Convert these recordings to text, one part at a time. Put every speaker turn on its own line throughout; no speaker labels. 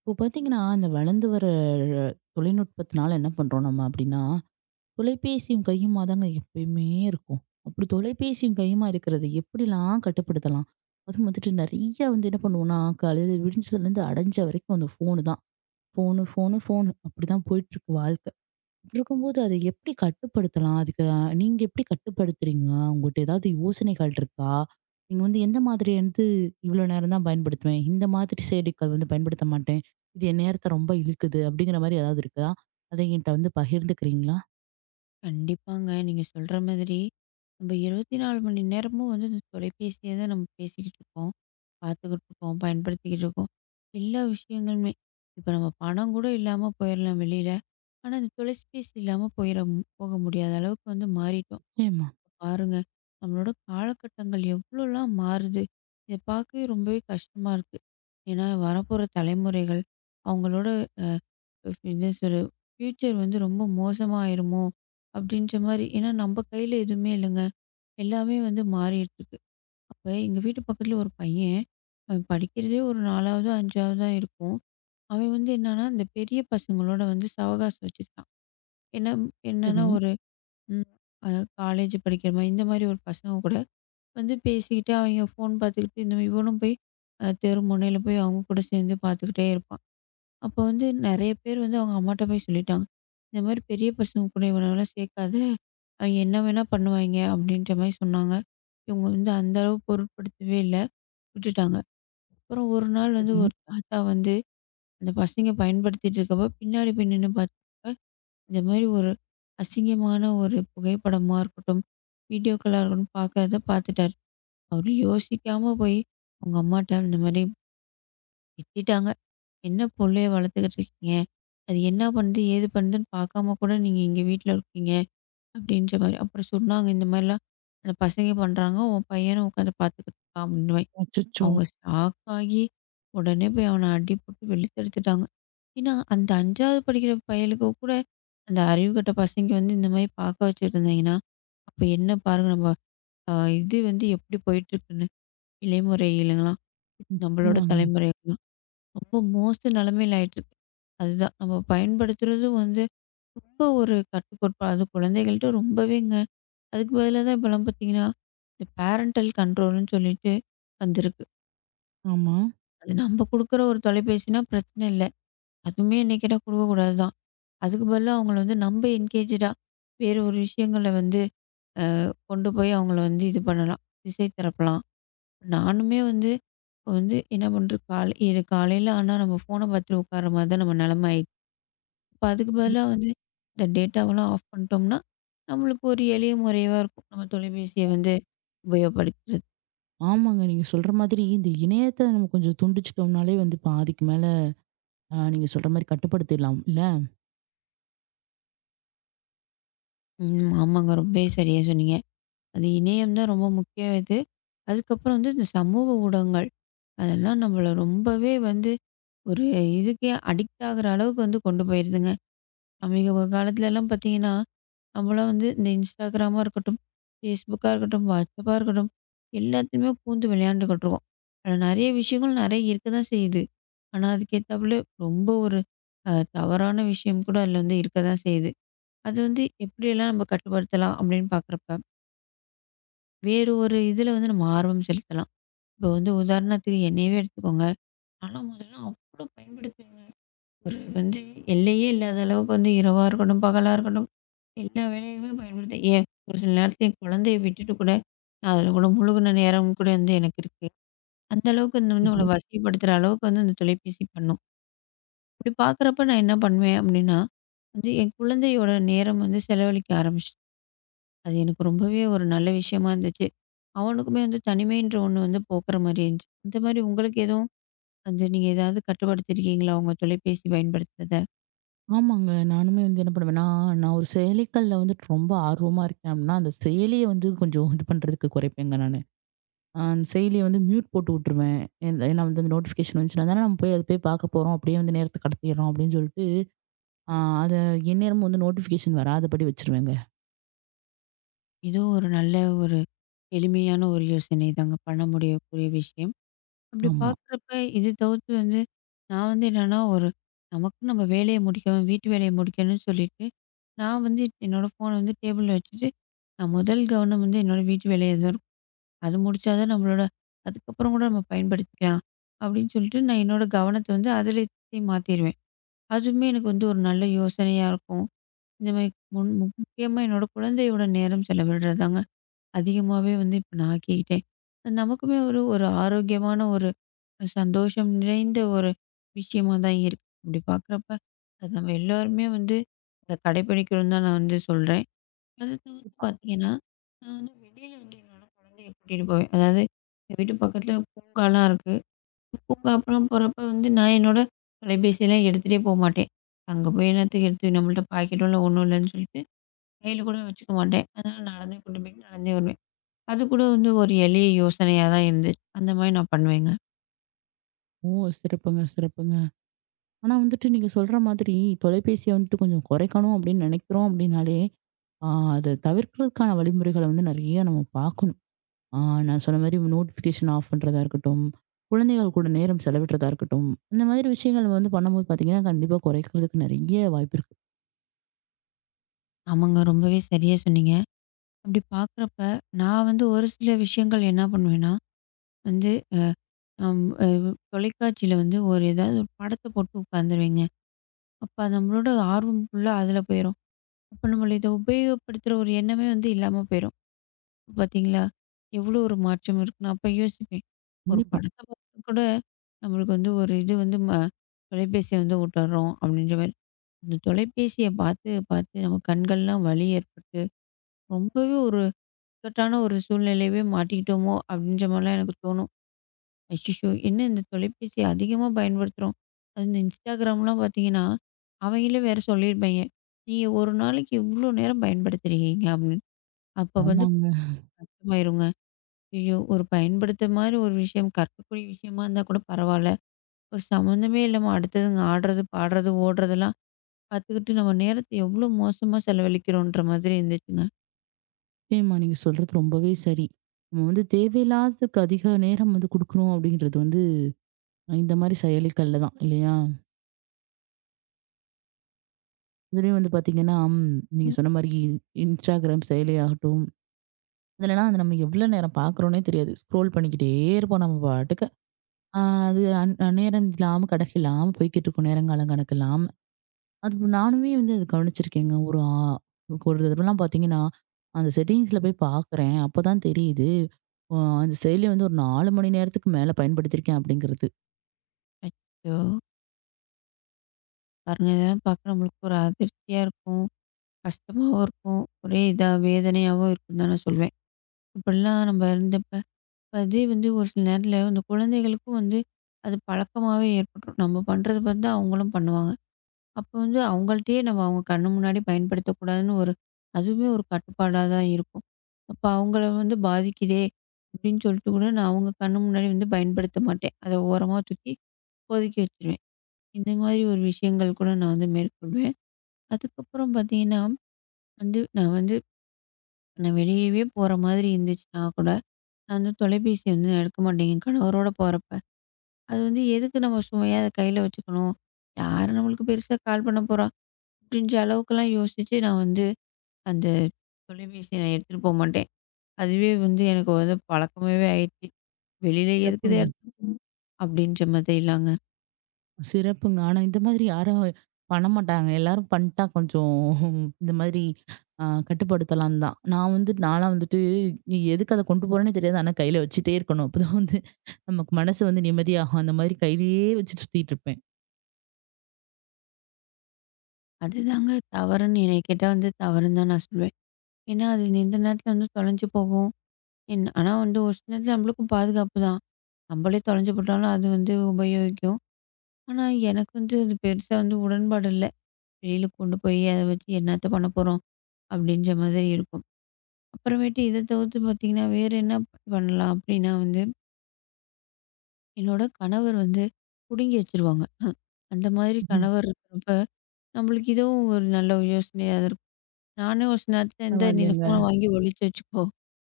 இப்போ பார்த்தீங்கன்னா, இந்த வளர்ந்து வர தொழில்நுட்பத்தினால என்ன பண்றோம் நம்ம அப்படின்னா, தொலைபேசியும் கையுமா தாங்க எப்பயுமே இருக்கும். அப்படி தொலைபேசியும் கையுமா இருக்கிறது எப்படிலாம் கட்டுப்படுத்தலாம்? அதுவும் வந்துட்டு நெறைய வந்து என்ன பண்ணுவோம்னா, காலையில விடிஞ்சதுலேருந்து அடைஞ்ச வரைக்கும் அந்த ஃபோனு தான். ஃபோனு, ஃபோனு, ஃபோனு அப்படிதான் போயிட்டுருக்கு வாழ்க்க. இருக்கும்போது அத எப்படி கட்டுப்படுத்தலாம்? அதுக்கு நீங்க எப்படி கட்டுப்படுத்துறீங்க? உங்கள்ட்ட ஏதாவது யோசனைகள் இருக்கா? நீங்க வந்து எந்த மாதிரி வந்து இவ்ளோ நேரம் தான் பயன்படுத்துவேன். இந்த மாதிரி செயலிகள் வந்து பயன்படுத்த மாட்டேன். இது என் நேரத்த ரொம்ப இழுக்குது அப்படிங்கிற மாரி ஏதாவது இருக்கா? அத என்கிட்ட வந்து பகிர்ந்துக்கிறீங்களா?
கண்டிப்பாங்க. நீங்க சொல்ற மாதிரி, நம்ம 24 மணி நேரமும் வந்து இந்த தொலைபேசிய தான் நம்ம பேசிக்கிட்டு இருக்கோம், பார்த்துக்கிட்டு இருக்கோம், பயன்படுத்திக்கிட்டு இருக்கோம். எல்லா விஷயங்களுமே. இப்ப நம்ம பணம் கூட இல்லாம போயிரலாம் வெளியில. ஆனா, இந்த தொலைபேசி இல்லாம போயிர போக முடியாத அளவுக்கு வந்து மாறிட்டோம்.
நிச்சயமா.
பாருங்க, நம்மளோட காலகட்டங்கள் எவ்வளோலாம் மாறுது. இத பார்க்கவே ரொம்பவே கஷ்டமா இருக்கு. ஏன்னா, வரப்போற தலைமுறைகள், அவங்களோட என்ன சொல்ல ஃபியூச்சர் வந்து ரொம்ப மோசமா ஆயிருமோ! அப்பிடின்ற மாரி. ஏன்னா, நம்ம கையில எதுவுமே இல்லங்க. எல்லாமே வந்து மாறிட்டு இருக்கு. அப்ப எங்க வீட்டு பக்கத்தில ஒரு பையன், அவன் படிக்கிறதே ஒரு 4வதோ, 5வதோ தான் இருக்கும். அவன் வந்து என்னன்னா, இந்த பெரிய பசங்களோட வந்து சவகாசம் வச்சுக்கிட்டான். என்ன என்னன்னா
சரி,
ஒரு ம் அ காலேஜ் படிக்கிற மாரி, இந்த மாரி ஒரு பசங்க கூட வந்து பேசிக்கிட்டு, அவைங்க ஃபோன் பார்த்துக்கிட்டு, இந்த மாதிரி இவனும் போய் தெரு முனையில போய் அவுங்க கூட சேர்ந்து பார்த்துக்கிட்டே இருப்பான். அப்ப வந்து நெறைய பேர் வந்து அவங்க அம்மாட்ட போய் சொல்லிட்டாங்க. இந்த மாரி பெரிய பசங்க கூட இவனலாம் சேர்க்காத. அவைங்க என்ன வேணா பண்ணுவாய்ங்க அப்படின்ற மாரி சொன்னாங்க. இவங்க வந்து அந்த அளவு பொருட்படுத்தவே இல்ல. விட்டுட்டாங்க. அப்புறம் ஒரு நாள் வந்து
சரி.
ஒரு தாத்தா வந்து அந்த பசங்க பயன்படுத்திட்டு இருக்கப்ப பின்னாடி போய் நின்னு பார்த்தப்ப, இந்த மாரி ஒரு அசிங்கமான ஒரு புகைப்படமா இருக்கட்டும், வீடியோக்களா இருக்கட்டும் பார்க்கறத பார்த்துட்டாரு. அவரு யோசிக்காம போய் அவங்க அம்மாட்ட இந்த மாரி திட்டிட்டாங்க. "என்ன புள்ளைய வளர்த்துக்கிட்டு இருக்கீங்க? அது என்ன பண்ணுது, ஏது பண்ணுதுன்னு பார்க்காம கூட நீங்க இங்க வீட்ல இருக்கீங்க." அப்படின்ற மாரி. அப்புறம் சொன்னாங்க, "இந்த மாரிலாம் அந்த பசங்க பண்றாங்க. உன் பையனும் உட்காந்து பார்த்துக்கிட்டு இருக்கான்." அப்படின்ற மாரி.
அச்சச்சோ!
அவங்க ஷாக் ஆகி உடனே போய் அவன அடி போட்டு வெளுத்தெடுத்துட்டாங்க. ஏன்னா, அந்த 5வது படிக்கிற பயலுக்கு கூட அந்த அறிவு கெட்ட பசங்க வந்து இந்த மாரி பார்க்க வச்சுட்டு இருந்தாங்கன்னா, அப்ப என்ன பாருங்க நம்ம அ இது வந்து எப்படி போயிட்டுருக்குன்னு. இளைமுறையிலலாம் நம்மளோட
ஆமாங்க.
தலைமுறைலாம். ரொம்ப மோச நிலைமையில ஆயிட்டுருக்கு. அதுதான் நம்ம பயன்படுத்துறது வந்து ரொம்ப ஒரு கட்டுக்கோப்பா அது குழந்தைகள்ட்ட ரொம்பவேங்க. அதுக்கு பதிலா தான் இப்பலாம் பார்த்தீங்கன்னா, இந்த பேரன்டல் கண்ட்ரோல்ன்னு சொல்லிட்டு வந்திருக்கு.
ஆமா.
அது நம்ம குடுக்குற ஒரு தொலைபேசினா பிரச்சனை இல்ல. அதுவுமே என்ன கேட்டா குடுக்கக்கூடாது தான். அதுக்கு பதிலா அவங்கள வந்து நம்ம என்கேஜ்டா வேற ஒரு விஷயங்கள வந்து கொண்டு போய் அவங்கள வந்து இது பண்ணலாம். திசை திருப்பலாம். நானுமே வந்து இப்ப வந்து என்ன பண்றது காலை இது காலையில ஆனா நம்ம ஃபோன பார்த்துட்டு உட்கார்ற மாரி தான் நம்ம நிலைமை ஆயிடுச்சு. அப்ப அதுக்கு பதிலா வந்து இந்த டேட்டாவெல்லாம் ஆஃப் பண்ணிட்டோம்னா, நம்மளுக்கு ஒரு எளிய முறையா இருக்கும். நம்ம தொலைபேசிய வந்து உபயோகப்படுத்துறது.
ஆமாங்க. நீங்க சொல்ற மாதிரி இந்த இணையத்த நம்ம கொஞ்சம் துண்டிச்சிட்டோம்னாலே வந்து பாதிக்கு மேல நீங்க சொல்ற மாரி கட்டுப்படுத்திடலாம் இல்ல?
ம். ஆமாங்க. ரொம்பவே சரியா சொன்னீங்க. அது இணையம் தான் ரொம்ப முக்கியம் இது. அதுக்கப்புறம் வந்து இந்த சமூக ஊடகங்கள். அதெல்லாம் நம்மள ரொம்பவே வந்து ஒரு இதுக்கே அடிக்ட் ஆகுற அளவுக்கு வந்து கொண்டு போயிருதுங்க. சமீப காலத்துலலாம் பார்த்தீங்கன்னா, நம்மளாம் வந்து இந்த இன்ஸ்டாகிராமா இருக்கட்டும், ஃபேஸ்புக்கா இருக்கட்டும், வாட்ஸ்அப்பா இருக்கட்டும், எல்லாத்துலயுமே பூந்து விளையாண்டுக்கிட்டு இருக்கோம். அதில நெறைய விஷயங்கள் நெறைய இருக்க தான் செய்யுது. ஆனா, அதுக்கேத்தாப்புல ரொம்ப ஒரு தவறான விஷயம் கூட அதில வந்து இருக்க தான் செய்யுது. அது வந்து எப்படியெல்லாம் நம்ம கட்டுப்படுத்தலாம் அப்படின்னு பார்க்குறப்ப, வேறு ஒரு இதில வந்து நம்ம ஆர்வம் செலுத்தலாம். இப்போ வந்து உதாரணத்துக்கு என்னையவே எடுத்துக்கோங்க. நான்லாம் முதல்ல அவ்வளோ பயன்படுத்துவேங்க. ஒரு வந்து எல்லையே இல்லாத அளவுக்கு வந்து இரவா இருக்கட்டும், பகலா இருக்கட்டும், எல்லா வேலையுமே பயன்படுது. ஏன் ஒரு சில நேரத்துல என் குழந்தைய விட்டுட்டு கூட, நான் அதுல கூட முழுகுன நேரம் கூட வந்து எனக்கு இருக்கு. அந்த அளவுக்கு இந்த வந்து
சரி.
நம்மள வசதிப்படுத்துற அளவுக்கு வந்து அந்த தொலைபேசி பண்ணும். அப்படி பார்க்குறப்ப நான் என்ன பண்ணுவேன் அப்படின்னா, வந்து என் குழந்தையோட நேரம் வந்து செலவழிக்க ஆரம்பிச்சுட்டேன். அது எனக்கு ரொம்பவே ஒரு நல்ல விஷயமா இருந்துச்சு. அவனுக்குமே வந்து தனிமைன்ற ஒண்ணு வந்து போக்குற மாரி இருந்துச்சு. இந்த மாரி உங்களுக்கு எதுவும் வந்து நீங்க ஏதாவது கட்டுப்படுத்திருக்கீங்களா உங்க தொலைபேசி பயன்படுத்துறத?
ஆமாங்க. நானுமே வந்து என்ன பண்ணுவேன்னா, நான் ஒரு செயலிகள்ல வந்துட்டு ரொம்ப ஆர்வமா இருக்கேன் அப்படின்னா, அந்த செயலிய வந்து கொஞ்சம் இது பண்றதுக்கு குறைப்பேங்க நானு. அந்த செயலிய வந்து மியூட் போட்டு விட்டுருவேன். ஏன் ஏன்னா வந்து அந்த நோட்டிஃபிகேஷன் வந்துச்சுன்னா தானே நம்ம போய் அத போய் பார்க்க போறோம். அப்படியே வந்து நேரத்த கடத்திடுறோம் அப்படின்னு சொல்லிட்டு, அ அத எந்நேரமும் வந்து நோட்டிஃபிகேஷன் வராதபடி வச்சுருவேங்க.
ஏதோ ஒரு நல்ல ஒரு எளிமையான ஒரு யோசனை தாங்க. பண்ண முடியக்கூடிய விஷயம். அப்படி
ஆமா.
பார்க்குறப்ப இது தவிர்த்து வந்து நான் வந்து என்னன்னா, ஒரு நமக்கு நம்ம வேலைய முடிக்கணும், வீட்டு வேலைய முடிக்கணும்னு சொல்லிட்டு, நான் வந்து என்னோட ஃபோன வந்து டேபிள்ல வச்சுட்டு, நான் முதல் கவனம் வந்து என்னோட வீட்டு வேலையா தான் இருக்கும். அது முடிச்சா தான் நம்மளோட அதுக்கப்புறம் கூட நம்ம பயன்படுத்திக்கலாம். அப்படின்னு சொல்லிட்டு நான் என்னோட கவனத்த வந்து அதில மாத்திருவேன். அதுவுமே எனக்கு வந்து ஒரு நல்ல யோசனையா இருக்கும். இந்த மாரி முன் முக்கியமா என்னோட குழந்தையோட நேரம் செலவிடுறது தாங்க. அதிகமாவே வந்து இப்ப நான் ஆக்கிக்கிட்டேன். அது நமக்குமே ஒரு ஒரு ஆரோக்கியமான ஒரு சந்தோஷம் நிறைந்த ஒரு விஷயமா தான் இருக்கு. அப்படி பார்க்குறப்ப, அது நம்ம எல்லோருமே வந்து அத கடைப்பிடிக்கணும்னு தான் நான் வந்து சொல்றேன். அது தவிர்த்து பார்த்தீங்கன்னா, நான் வந்து வெளியில வந்து என்னோட குழந்தைய கூட்டிட்டு போவேன். அதாவது எங்க வீட்டு பக்கத்துல பூங்காலாம் இருக்கு. பூங்கா அப்பலாம் போறப்ப வந்து நான் என்னோட தொலைபேசியெல்லாம் எடுத்துட்டே போமாட்டேன். அங்க போய் என்னத்துக்கு எடுத்து நம்மள்ட்ட பாக்கெட்டும் இல்ல, ஒண்ணும் இல்லன்னு சொல்லிட்டு கையில கூட வச்சுக்க மாட்டேன். அதனால நடந்தே கூட்டிட்டு போயிட்டு நடந்தே வருவேன். அது கூட வந்து ஒரு எளிய யோசனையா தான் இருந்துச்சு. அந்த மாரி நான் பண்ணுவேங்க.
ஓ! சிறப்புங்க, சிறப்புங்க. ஆனா வந்துட்டு நீங்க சொல்ற மாதிரி தொலைபேசிய வந்துட்டு கொஞ்சம் குறைக்கணும் அப்படின்னு நினைக்கிறோம் அப்படின்னாலே, அ அத தவிர்க்கிறதுக்கான வழிமுறைகள வந்து நெறைய நம்ம பார்க்கணும். ஆ நான் சொன்ன மாரி நோட்டிஃபிகேஷன் ஆஃப் பண்றதா இருக்கட்டும், குழந்தைகள் கூட நேரம் செலவிடுறதா இருக்கட்டும், இந்த மாதிரி விஷயங்கள் வந்து பண்ணும்போது பார்த்தீங்கன்னா, கண்டிப்பா குறைக்கிறதுக்கு நெறைய வாய்ப்பு இருக்கு.
ஆமாங்க. ரொம்பவே சரியா சொன்னீங்க. அப்படி பார்க்குறப்ப, நான் வந்து ஒரு சில விஷயங்கள் என்ன பண்ணுவேன்னா, வந்து அ அம் அ தொலைக்காட்சியில வந்து ஒரு ஏதாவது ஒரு படத்த போட்டு உட்காந்துருவேங்க. அப்ப நம்மளோட ஆர்வம் ஃபுல்லா அதில போயிரும். அப்ப நம்மள இத உபயோகப்படுத்துற ஒரு எண்ணமே வந்து இல்லாம போயிரும். பார்த்தீங்களா? எவ்வளோ ஒரு மாற்றம் இருக்குன்னு அப்ப யோசிப்பேன். ஒரு
கண்டிப்பா.
படத்த பார்த்து கூட நம்மளுக்கு வந்து ஒரு இது வந்து தொலைபேசிய வந்து விட்டுர்றோம் அப்படின்ற மாரி. அந்த தொலைபேசிய பார்த்து, பார்த்து நம்ம கண்கள்லாம் வலி ஏற்பட்டு, ரொம்பவே ஒரு இக்கட்டான ஒரு சூழ்நிலையவே மாட்டிக்கிட்டோமோ! அப்டின்ற மாரிலாம் எனக்கு தோணும். அச்சச்சோ! என்ன இந்த தொலைபேசிய அதிகமா பயன்படுத்துறோம். அது இந்த இன்ஸ்டாகிராம்லாம் பார்த்தீங்கன்னா, அவங்களே வேற சொல்லியிருப்பாய்ங்க. நீங்க ஒரு நாளைக்கு இவ்ளோ நேரம் பயன்படுத்துறீங்க அப்டின்னு. அப்ப வந்து
ஆமாங்க.
கஷ்டமாயிருங்க. ஐயோ! ஒரு பயன்படுத்த மாரி ஒரு விஷயம், கற்கக்கூடிய விஷயமா இருந்தா கூட பரவால்ல. ஒரு சம்மந்தமே இல்லாம அடுத்ததுங்க ஆடுறது, பாடுறது, ஓடுறதெல்லாம் பாத்துக்கிட்டு நம்ம நேரத்த எவ்வளோ மோசமா செலவழிக்கிறோன்ற மாதிரி இருந்துச்சுங்க.
நிச்சயமா நீங்க சொல்றது ரொம்பவே சரி. நம்ம வந்து தேவையில்லாததுக்கு அதிக நேரம் வந்து குடுக்குறோம் அப்படின்றது வந்து இந்த மாதிரி செயலிகள்ல தான் இல்லையா? இதுலயும் வந்து பார்த்தீங்கன்னா, நீங்க சொன்ன மாரி Instagram செயலியாகட்டும், இதுலலாம் அது நம்ம எவ்வளோ நேரம் பார்க்குறோன்னே தெரியாது. ஸ்க்ரோல் பண்ணிக்கிட்டே இருப்போம் நம்ம பாட்டுக்கு. ஆ அது அந் நேரம் இல்லாம கிடைக்கலாம். போய்க்கிட்டு இருக்கும் நேரங்காலம் கணக்கில்லாம். அது நானுமே வந்து அது கவனிச்சிருக்கேங்க. ஒரு தடவலாம் பார்த்தீங்கன்னா, அந்த செட்டிங்ஸ்ல போய் பார்க்குறேன். அப்பதான் தெரியுது. அ அந்த செயலி வந்து ஒரு 4 மணி நேரத்துக்கு மேல பயன்படுத்தியிருக்கேன் அப்படிங்கிறது.
அச்சோ! பாருங்க இதெல்லாம் பார்க்க நம்மளுக்கு ஒரு அதிர்ச்சியா இருக்கும். கஷ்டமாவும் இருக்கும். ஒரே இதா வேதனையாவும் இருக்குன்னு தான் நான் சொல்வேன். இப்படிலாம் நம்ம இருந்தப்ப, இப்ப அதே வந்து ஒரு சில நேரத்துல இந்த குழந்தைகளுக்கும் வந்து அது பழக்கமாவே ஏற்பட்டுரும். நம்ம பண்றது பார்த்து தான் அவங்களும் பண்ணுவாங்க. அப்ப வந்து அவங்கள்ட்டயே நம்ம அவங்க கண்ணு முன்னாடி பயன்படுத்தக்கூடாதுன்னு ஒரு அதுவுமே ஒரு கட்டுப்பாடா தான் இருக்கும். அப்ப அவங்கள வந்து பாதிக்குதே! அப்படின்னு சொல்லிட்டு கூட நான் அவங்க கண்ணு முன்னாடி வந்து பயன்படுத்த மாட்டேன். அத ஓரமா தூக்கி ஒதுக்கி வச்சுருவேன். இந்த மாதிரி ஒரு விஷயங்கள் கூட நான் வந்து மேற்கொள்வேன். அதுக்கப்புறம் பார்த்தீங்கன்னா, வந்து நான் வெளியவே போற மாதிரி இருந்துச்சுன்னா கூட, நான் வந்து தொலைபேசிய வந்து நான் எடுக்க மாட்டேன், என் கணவரோட போறப்ப. அது வந்து எதுக்கு நம்ம சுமையா அத கையில வச்சுக்கணும்? யாரு நம்மளுக்கு பெருசா கால் பண்ண போறா? அப்படின்ற அளவுக்கெல்லாம் யோசிச்சு நான் வந்து அந்த தொலைபேசிய நான் எடுத்துட்டு போமாட்டேன். அதுவே வந்து எனக்கு வந்து பழக்கமாவே ஆயிடுச்சு. வெளியில எதுக்குத
சிறப்புங்க.
எடுத்துட்டு போணும்? அப்படின்ற மாதிரிலாங்க.
சிறப்புங்க. ஆனா இந்த மாதிரி யாரும் பண்ண மாட்டாங்க. எல்லாரும் பண்ணிட்டா கொஞ்சம் இந்த மாதிரி கட்டுப்படுத்தலாம் தான். நான் வந்து நான்லாம் வந்துட்டு நீ எதுக்கு அத கொண்டு போறேன்னே தெரியாது. ஆனா கையில வச்சுட்டே இருக்கணும். அப்பதான் வந்து நமக்கு மனசு வந்து நிம்மதியாகும். அந்த மாதிரி கையிலேயே வச்சுட்டு சுத்திட்டு இருப்பேன்.
அதுதாங்க தவறுன்னு என்னைய கேட்டா வந்து தவறுன்னு தான் நான் சொல்வேன். ஏன்னா, அது எந்த நேரத்துல வந்து தொலைஞ்சு போகும். என் ஆனா வந்து ஒரு சில நேரத்துல நம்மளுக்கும் பாதுகாப்பு தான். நம்மளே தொலைஞ்சு போட்டாலும் அது வந்து உபயோகிக்கும். ஆனா, எனக்கு வந்து அது பெருசா வந்து உடன்பாடு இல்ல. வெளியில கொண்டு போய் அத வச்சு என்னத்த பண்ண போறோம்? அப்படின்ற மாதிரி இருக்கும். அப்புறமேட்டு இத தவிர்த்து பார்த்தீங்கன்னா, வேற என்ன பண்ணலாம்? அப்படின்னா வந்து என்னோட கணவர் வந்து புடுங்கி வச்சுருவாங்க. அந்த மாதிரி
ம்.
கணவர் இருக்கிறப்ப, நம்மளுக்கு இதுவும் ஒரு நல்ல யோசனையா தான் இருக்கும். நானே ஒரு சில நேரத்தில "இந்தா நீ இந்த
பரவாயில்லையேங்க.
ஃபோன வாங்கி ஒழிச்சு வச்சுக்கோ"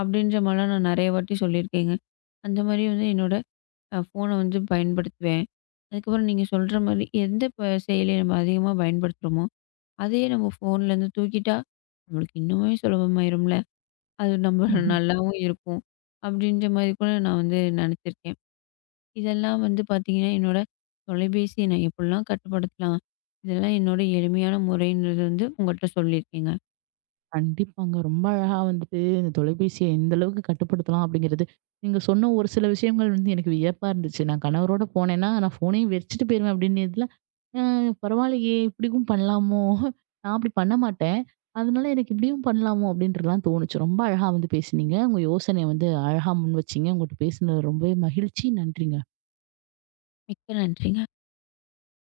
அப்படின்ற மாரிலாம் நான் நெறைய வாட்டி சொல்லியிருக்கேங்க. அந்த மாரி வந்து என்னோட ஃபோன வந்து பயன்படுத்துவேன். அதுக்கப்புறம் நீங்க சொல்ற மாரி எந்த ப செயலிய நம்ம அதிகமா பயன்படுத்துறோமோ, அதையே நம்ம ஃபோன்லேருந்து தூக்கிட்டா, நம்மளுக்கு இன்னுமே சுலபமாயிரும்ல. அது நம்ம நல்லாவும் இருக்கும். அப்படின்ற மாரி கூட நான் வந்து நெனச்சிருக்கேன். இதெல்லாம் வந்து பார்த்தீங்கன்னா, என்னோட தொலைபேசிய நான் எப்படிலாம் கட்டுப்படுத்தலாம்? இதெல்லாம் என்னோட எளிமையான முறைன்றது வந்து உங்கள்ட்ட சொல்லியிருக்கேங்க.
கண்டிப்பாங்க. ரொம்ப அழகா வந்துட்டு இந்த தொலைபேசிய எந்த அளவுக்கு கட்டுப்படுத்தலாம் அப்படிங்கிறது. நீங்க சொன்ன ஒரு சில விஷயங்கள் வந்து எனக்கு வியப்பா இருந்துச்சு. நான் கணவரோட போனேன்னா நான் ஃபோனையும் வச்சுட்டு போயிருவேன் அப்படின்னு ம். பரவாயில்லையே! இப்படியும் பண்ணலாமோ? நான் அப்படி பண்ண மாட்டேன். அதனால எனக்கு இப்படியும் பண்ணலாமோ அப்படின்றலாம் தோணுச்சு. ரொம்ப அழகா வந்து பேசுனீங்க. உங்க யோசனைய வந்து அழகா முன்வச்சீங்க. உங்ககிட்ட பேசினது ரொம்பவே மகிழ்ச்சி. நன்றிங்க.
மிக்க நன்றிங்க.